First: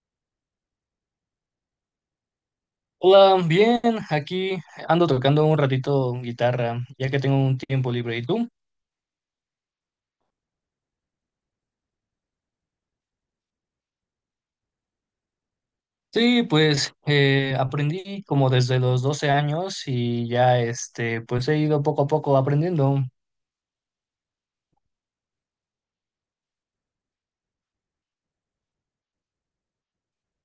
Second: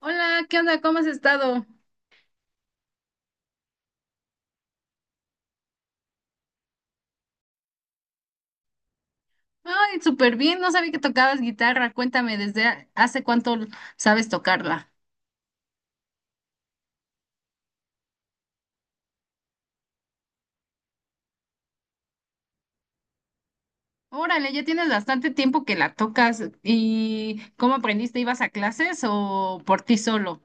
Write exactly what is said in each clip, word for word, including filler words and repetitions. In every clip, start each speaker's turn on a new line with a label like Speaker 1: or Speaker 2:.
Speaker 1: Hola, ¿qué onda? ¿Cómo has estado?
Speaker 2: Hola, bien, aquí ando tocando un ratito guitarra, ya que tengo un tiempo libre. ¿Y tú?
Speaker 1: Ay, súper bien, no sabía que tocabas guitarra. Cuéntame, ¿desde ha- hace cuánto sabes tocarla?
Speaker 2: Sí, pues eh, aprendí como desde los doce años y ya este, pues he ido poco a poco aprendiendo.
Speaker 1: Órale, ya tienes bastante tiempo que la tocas. ¿Y cómo aprendiste? ¿Ibas a clases o por ti solo?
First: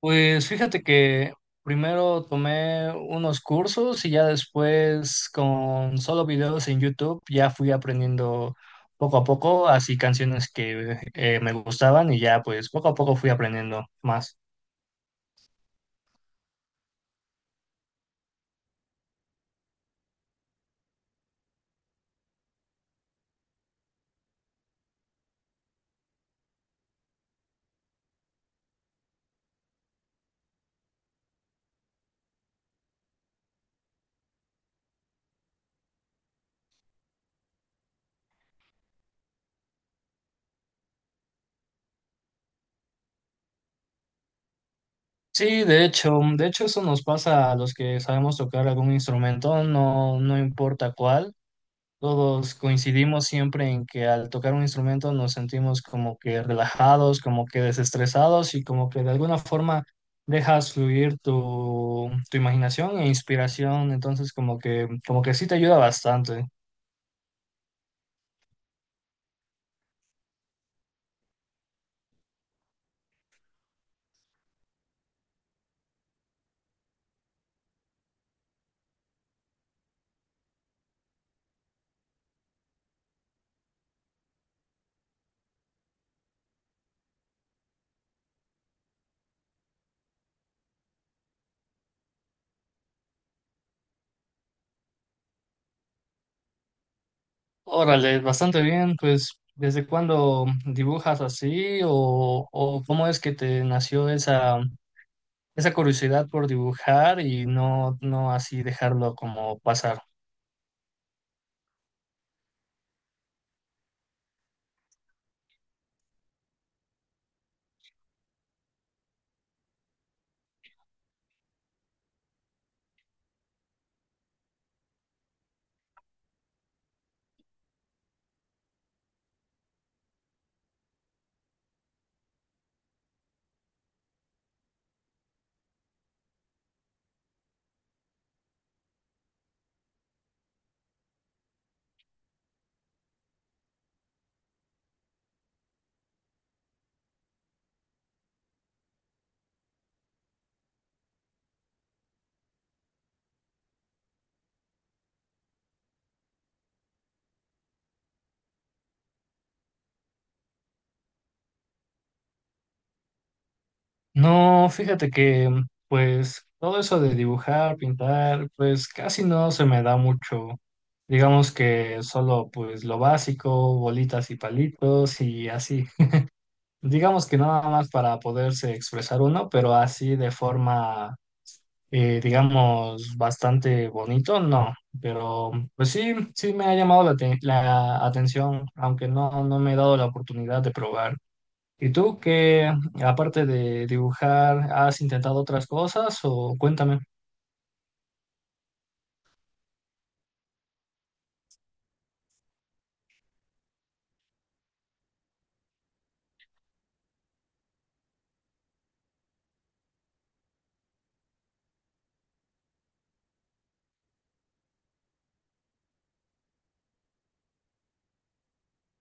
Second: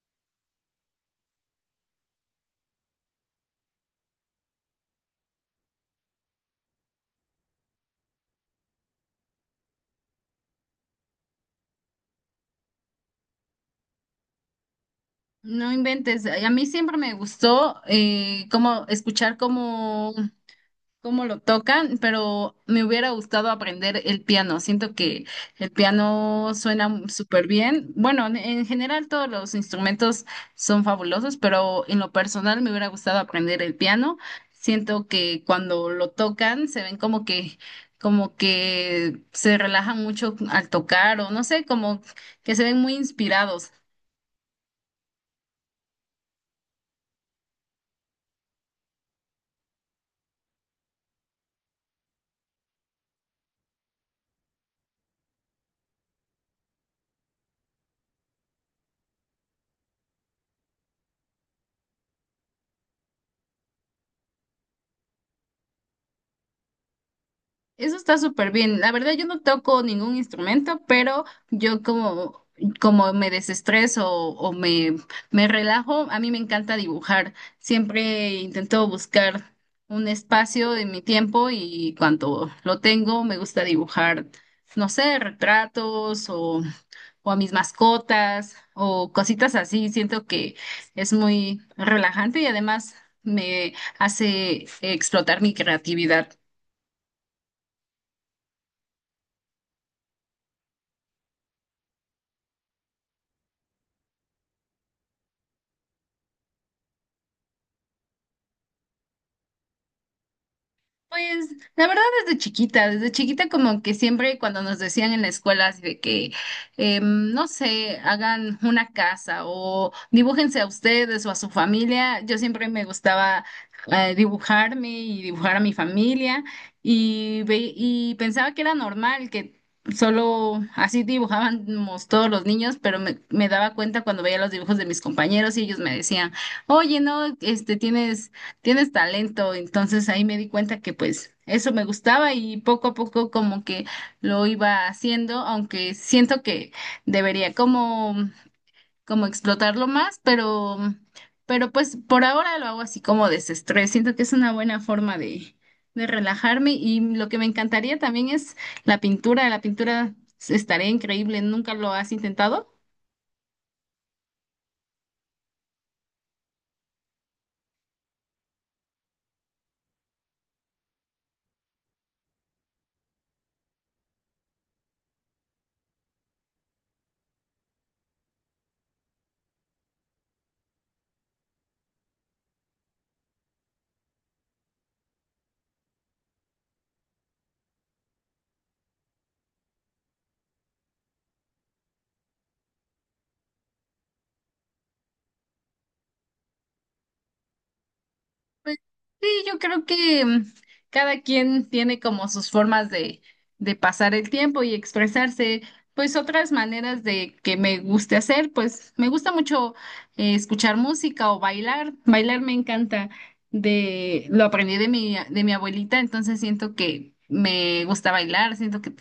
Speaker 2: Pues fíjate que primero tomé unos cursos y ya después con solo videos en YouTube ya fui aprendiendo poco a poco, así canciones que eh, me gustaban y ya pues poco a poco fui aprendiendo más.
Speaker 1: No inventes. A mí siempre me gustó eh, como escuchar como cómo lo tocan, pero me hubiera gustado aprender el piano. Siento que el piano suena súper bien. Bueno, en en general todos los instrumentos son fabulosos, pero en lo personal me hubiera gustado aprender el piano. Siento que cuando lo tocan se ven como que como que se relajan mucho al tocar o no sé, como que se ven muy inspirados.
Speaker 2: Sí, de hecho, mm, de hecho eso nos pasa a los que sabemos tocar algún instrumento, no, no importa cuál. Todos coincidimos siempre en que al tocar un instrumento nos sentimos como que relajados, como que desestresados y como que de alguna forma dejas fluir tu, tu imaginación e inspiración. Entonces como que, como que sí te ayuda bastante.
Speaker 1: Eso está súper bien. La verdad, yo no toco ningún instrumento, pero yo como, como me desestreso o, me, me relajo, a mí me encanta dibujar. Siempre intento buscar un espacio de mi tiempo y cuando lo tengo, me gusta dibujar, no sé, retratos o, o a mis mascotas o cositas así. Siento que es muy relajante y además me hace explotar mi creatividad.
Speaker 2: Órale, bastante bien. Pues, ¿desde cuándo dibujas así o, o cómo es que te nació esa esa curiosidad por dibujar y no, no así dejarlo como pasar?
Speaker 1: Pues la verdad desde chiquita, desde chiquita como que siempre cuando nos decían en la escuela así de que, em, no sé, hagan una casa o dibújense a ustedes o a su familia, yo siempre me gustaba eh, dibujarme y dibujar a mi familia y, ve- y pensaba que era normal, que solo así dibujábamos todos los niños, pero me, me daba cuenta cuando veía los dibujos de mis compañeros y ellos me decían, oye, no, este tienes tienes talento. Entonces ahí me di cuenta que pues eso me gustaba y poco a poco como que lo iba haciendo, aunque siento que debería como, como explotarlo más, pero, pero pues por ahora lo hago así como desestrés. Siento que es una buena forma de, de relajarme y lo que me encantaría también es la pintura. La pintura estaría increíble. ¿Nunca lo has intentado?
Speaker 2: No, fíjate que mm, pues todo eso de dibujar, pintar, pues casi no se me da mucho. Digamos que solo pues lo básico, bolitas y palitos y así. Digamos que nada más para poderse expresar uno, pero así de forma eh, digamos, bastante bonito, no, pero pues sí, sí me ha llamado la, te- la atención, aunque no, no me he dado la oportunidad de probar. ¿Y tú qué, aparte de dibujar, has intentado otras cosas o cuéntame?
Speaker 1: Pues sí, yo creo que mm, cada quien tiene como sus formas de, de pasar el tiempo y expresarse, pues otras maneras de que me guste hacer, pues me gusta mucho eh, escuchar música o bailar, bailar me encanta, de, lo aprendí de mi, de mi abuelita, entonces siento que me gusta bailar, siento que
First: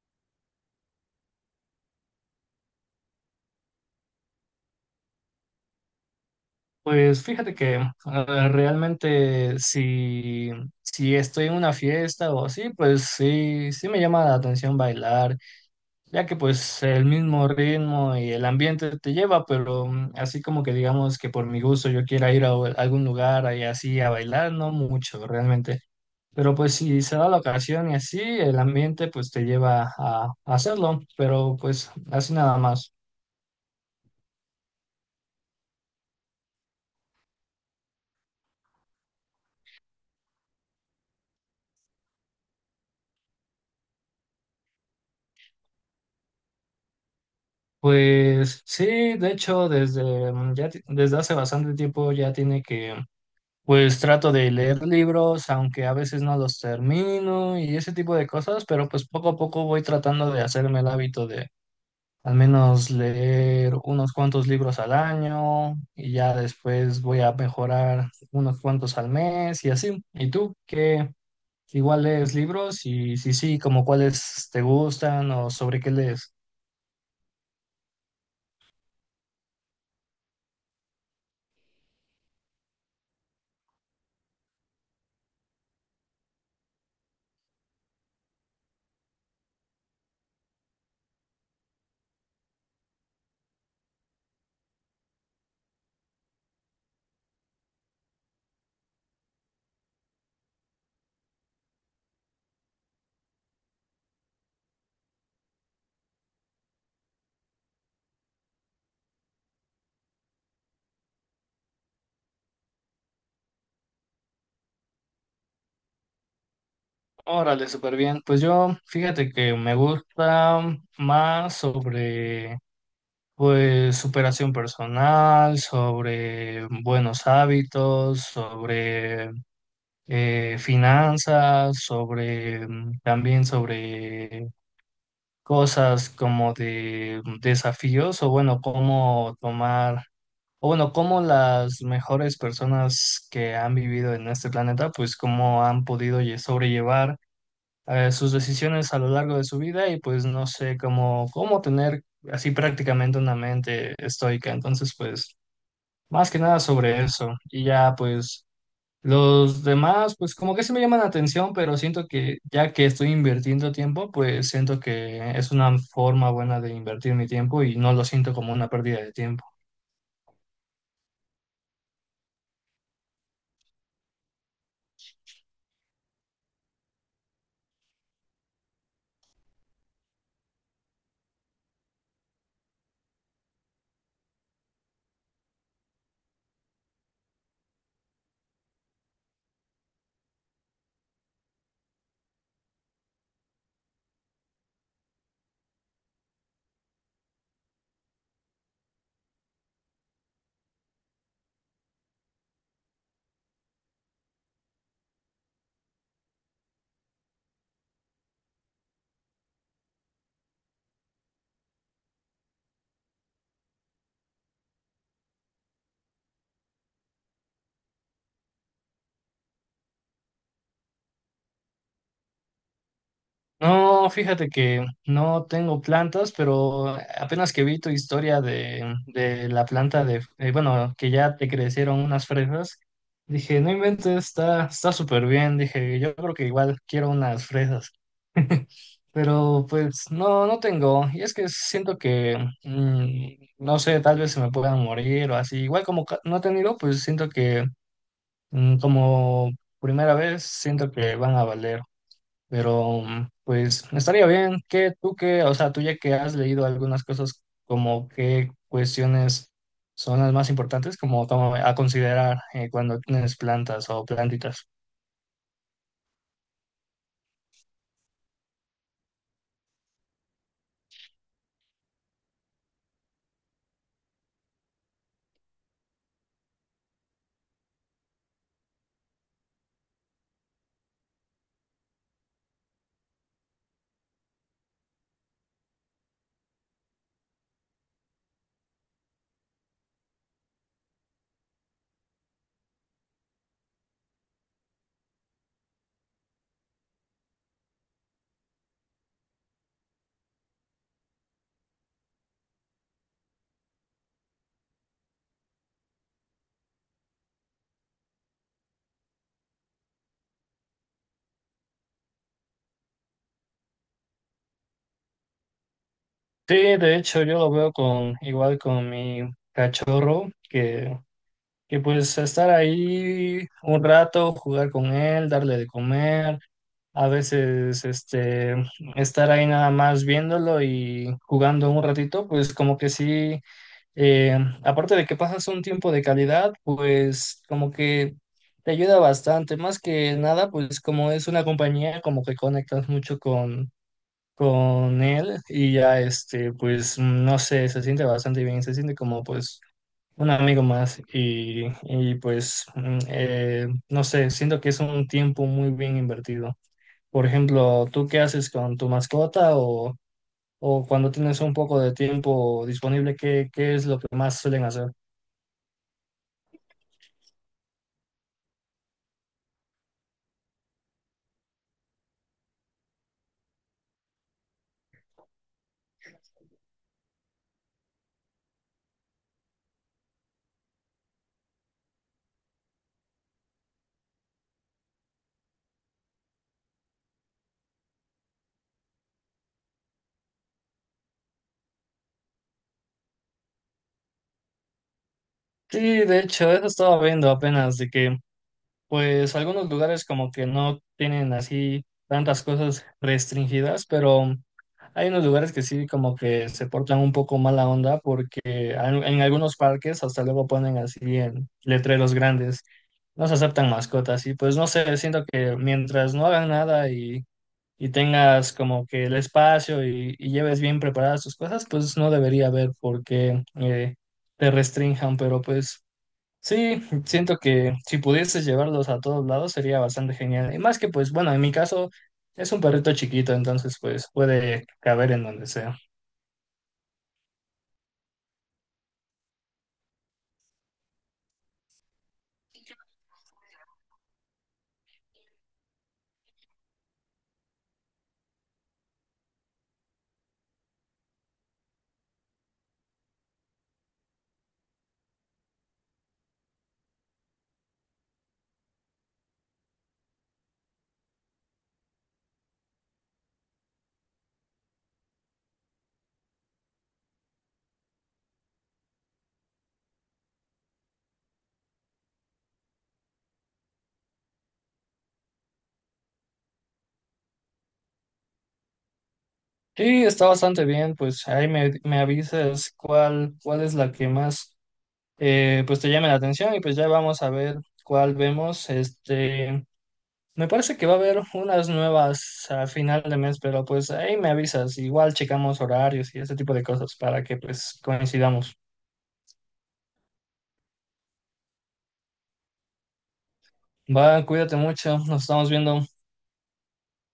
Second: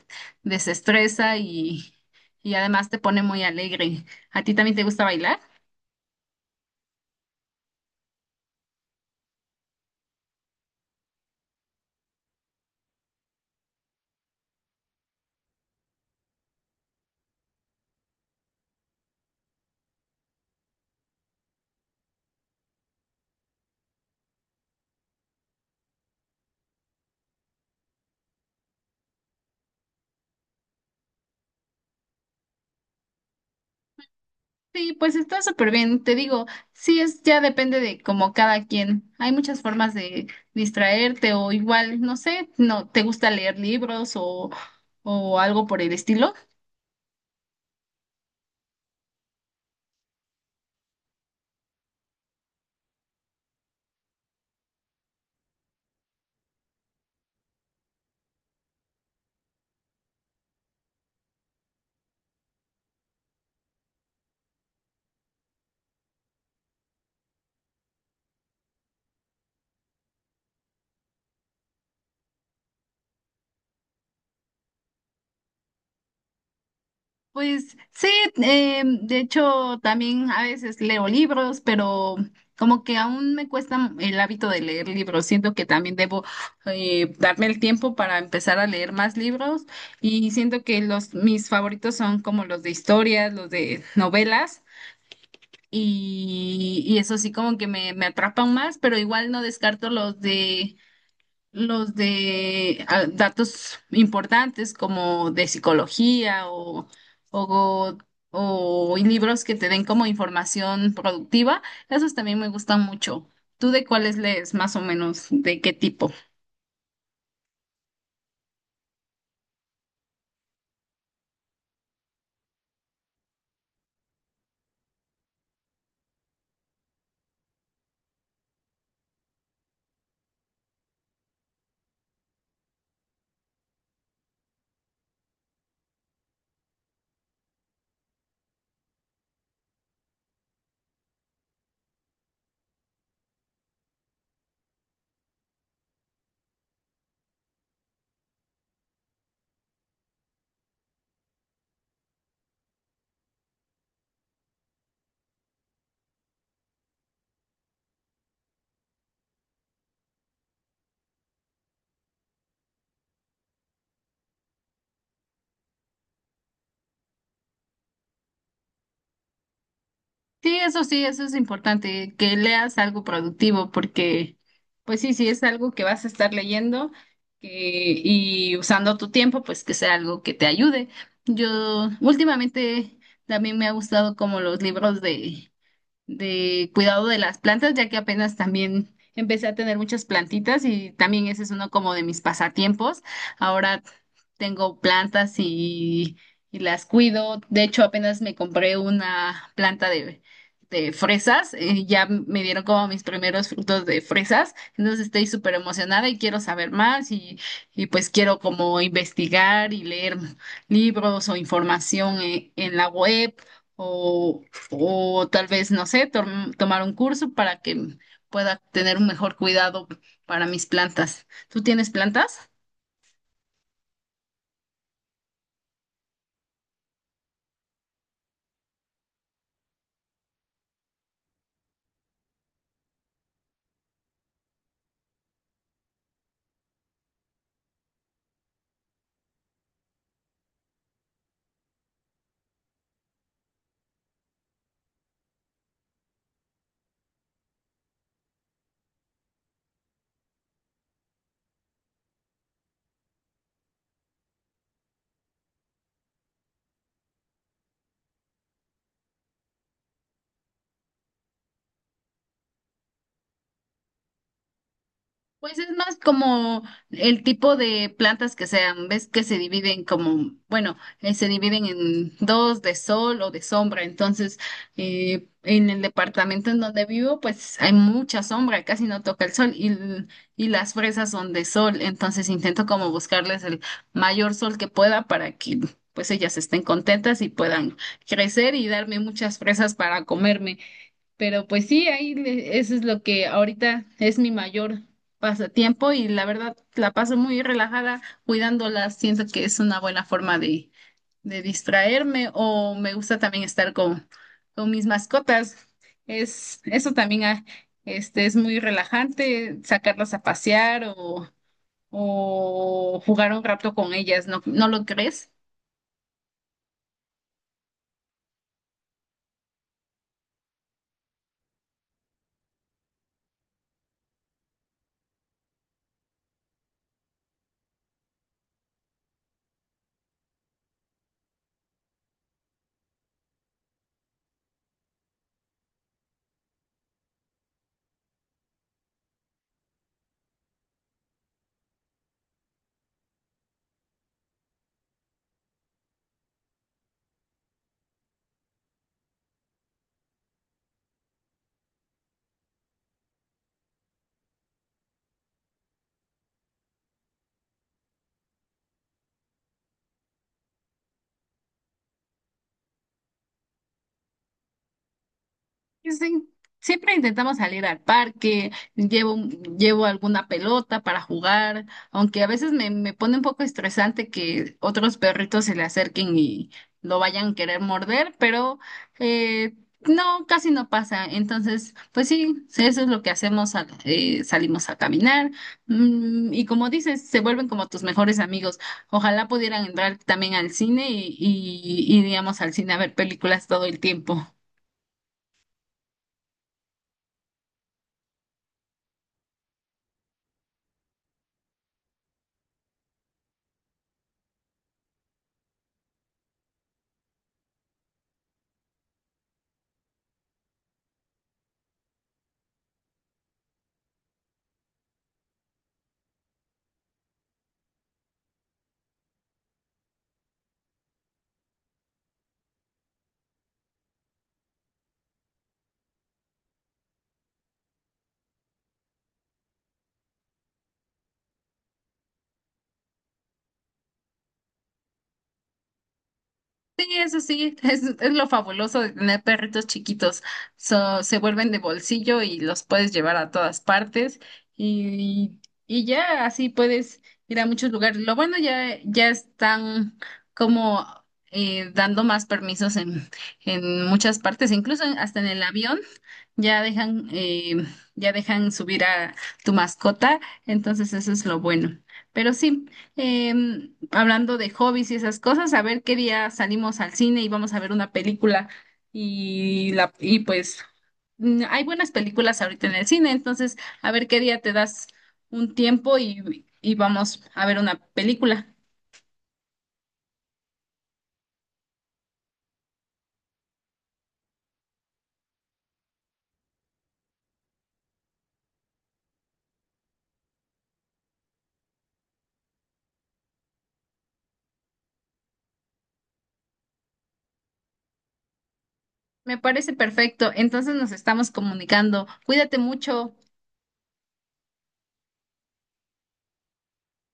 Speaker 1: desestresa y, y además te pone muy alegre. ¿A ti también te gusta bailar?
Speaker 2: Pues fíjate que eh, realmente si, si estoy en una fiesta o así, pues sí, sí me llama la atención bailar. Ya que pues el mismo ritmo y el ambiente te lleva, pero mm, así como que digamos que por mi gusto yo quiera ir a o- algún lugar ahí así a bailar, no mucho realmente, pero pues si se da la ocasión y así, el ambiente pues te lleva a a hacerlo, pero pues así nada más.
Speaker 1: Sí, pues está súper bien, te digo, sí es, ya depende de como cada quien. Hay muchas formas de distraerte o igual, no sé, no te gusta leer libros o, o algo por el estilo.
Speaker 2: Pues sí, de hecho, desde, mm, ya, ti- desde hace bastante tiempo ya tiene que, pues trato de leer libros, aunque a veces no los termino y ese tipo de cosas, pero pues poco a poco voy tratando de hacerme el hábito de al menos leer unos cuantos libros al año y ya después voy a mejorar unos cuantos al mes y así. ¿Y tú qué? Igual lees libros y si sí, como cuáles te gustan o sobre qué lees.
Speaker 1: Pues sí, eh, de hecho también a veces leo libros, pero como que aún me cuesta el hábito de leer libros. Siento que también debo eh, darme el tiempo para empezar a leer más libros y siento que los mis favoritos son como los de historias, los de novelas. Y, y eso sí como que me, me atrapan más, pero igual no descarto los de los de ah, datos importantes como de psicología o, o, o libros que te den como información productiva, esos también me gustan mucho. ¿Tú de cuáles lees más o menos? ¿De qué tipo?
Speaker 2: Órale, súper bien. Pues yo, fíjate que me gusta más sobre, pues, superación personal, sobre buenos hábitos, sobre eh, finanzas, sobre mm, también sobre cosas como de mm, desafíos o bueno, cómo tomar o bueno, cómo las mejores personas que han vivido en este planeta, pues cómo han podido lle- sobrellevar eh, sus decisiones a lo largo de su vida y pues no sé cómo, cómo tener así prácticamente una mente estoica. Entonces, pues más que nada sobre eso. Y ya pues los demás, pues como que sí me llaman la atención, pero siento que ya que estoy invirtiendo tiempo, pues siento que es una forma buena de invertir mi tiempo y no lo siento como una pérdida de tiempo.
Speaker 1: Sí, eso sí, eso es importante, que leas algo productivo, porque pues sí, si es algo que vas a estar leyendo que- y usando tu tiempo, pues que sea algo que te ayude. Yo últimamente también me ha gustado como los libros de de cuidado de las plantas, ya que apenas también empecé a tener muchas plantitas y también ese es uno como de mis pasatiempos. Ahora tengo plantas y, y las cuido. De hecho, apenas me compré una planta de, de fresas. Eh, ya me dieron como mis primeros frutos de fresas. Entonces estoy súper emocionada y quiero saber más y, y pues quiero como investigar y leer libros o información en en la web. O, o tal vez, no sé, tom- tomar un curso para que pueda tener un mejor cuidado para mis plantas. ¿Tú tienes plantas?
Speaker 2: No, fíjate que no tengo plantas, pero apenas que vi tu historia de, de la planta de, eh, bueno, que ya te crecieron unas fresas, dije, no inventes, está, está súper bien, dije, yo creo que igual quiero unas fresas, pero pues no, no tengo, y es que siento que, mm, no sé, tal vez se me puedan morir o así, igual como ca- no he tenido, pues siento que mm, como primera vez, siento que van a valer. Pero mm, pues estaría bien que tú que, o sea, tú ya que has leído algunas cosas, como qué cuestiones son las más importantes, como toma- a considerar eh, cuando tienes plantas o plantitas.
Speaker 1: Pues es más como el tipo de plantas que sean, ves que se dividen como, bueno, eh, se dividen en dos, de sol o de sombra. Entonces, eh, en el departamento en donde vivo, pues hay mucha sombra, casi no toca el sol y, l- y las fresas son de sol. Entonces intento como buscarles el mayor sol que pueda para que pues ellas estén contentas y puedan crecer y darme muchas fresas para comerme. Pero pues sí, ahí le- eso es lo que ahorita es mi mayor pasatiempo y la verdad la paso muy relajada cuidándolas. Siento que es una buena forma de, de distraerme o me gusta también estar con, con mis mascotas. Es, eso también ah, este, es muy relajante, sacarlas a pasear o, o jugar un rato con ellas, ¿no, no lo crees?
Speaker 2: Sí, de hecho yo lo veo con igual con mi cachorro, que, que pues estar ahí un rato, jugar con él, darle de comer, a veces este estar ahí nada más viéndolo y jugando un ratito, pues como que sí, Eh, aparte de que pasas un tiempo de calidad, pues como que te ayuda bastante. Más que nada, pues como es una compañía, como que conectas mucho con, con él y ya este, pues no sé, se siente bastante bien, se siente como pues un amigo más y, y pues mm, eh, no sé, siento que es un tiempo muy bien invertido. Por ejemplo, ¿tú qué haces con tu mascota o, o cuando tienes un poco de tiempo disponible, qué, qué es lo que más suelen hacer?
Speaker 1: Sí, sí. Siempre intentamos salir al parque, llevo, llevo alguna pelota para jugar, aunque a veces me, me pone un poco estresante que otros perritos se le acerquen y lo vayan a querer morder, pero eh, no, casi no pasa. Entonces, pues sí, eso es lo que hacemos, al- eh, salimos a caminar mm, y como dices, se vuelven como tus mejores amigos. Ojalá pudieran entrar también al cine y, y iríamos al cine a ver películas todo el tiempo.
Speaker 2: Sí, de hecho, eso estaba viendo apenas, de que pues algunos lugares como que no tienen así tantas cosas restringidas, pero hay unos lugares que sí como que se portan un poco mala onda porque al- en algunos parques hasta luego ponen así en letreros grandes, no se aceptan mascotas y pues no sé, siento que mientras no hagan nada y, y tengas como que el espacio y, y lleves bien preparadas tus cosas, pues no debería haber por qué eh, te restrinjan, pero pues... Sí, siento que si pudieses llevarlos a todos lados sería bastante genial. Y más que pues, bueno, en mi caso es un perrito chiquito, entonces pues puede caber en donde sea.
Speaker 1: Sí, eso sí, es, es lo fabuloso de tener perritos chiquitos. So, se vuelven de bolsillo y los puedes llevar a todas partes y, y ya así puedes ir a muchos lugares. Lo bueno ya, ya están como eh, dando más permisos en, en muchas partes, incluso en- hasta en el avión. Ya dejan, eh, ya dejan subir a tu mascota, entonces eso es lo bueno. Pero sí, em, hablando de hobbies y esas cosas, a ver qué día salimos al cine y vamos a ver una película y la, y pues mm, hay buenas películas ahorita en el cine, entonces a ver qué día te das un tiempo y, y vamos a ver una película.
Speaker 2: Sí, está bastante bien, pues ahí me, me avisas cuál, cuál es la que más eh, pues te llame la atención y pues ya vamos a ver cuál vemos. Este, me parece que va a haber unas nuevas a final de mes, pero pues ahí me avisas. Igual checamos horarios y ese tipo de cosas para que pues coincidamos.
Speaker 1: Me parece perfecto, entonces nos estamos comunicando. Cuídate mucho.
Speaker 2: Va, cuídate mucho, nos estamos viendo.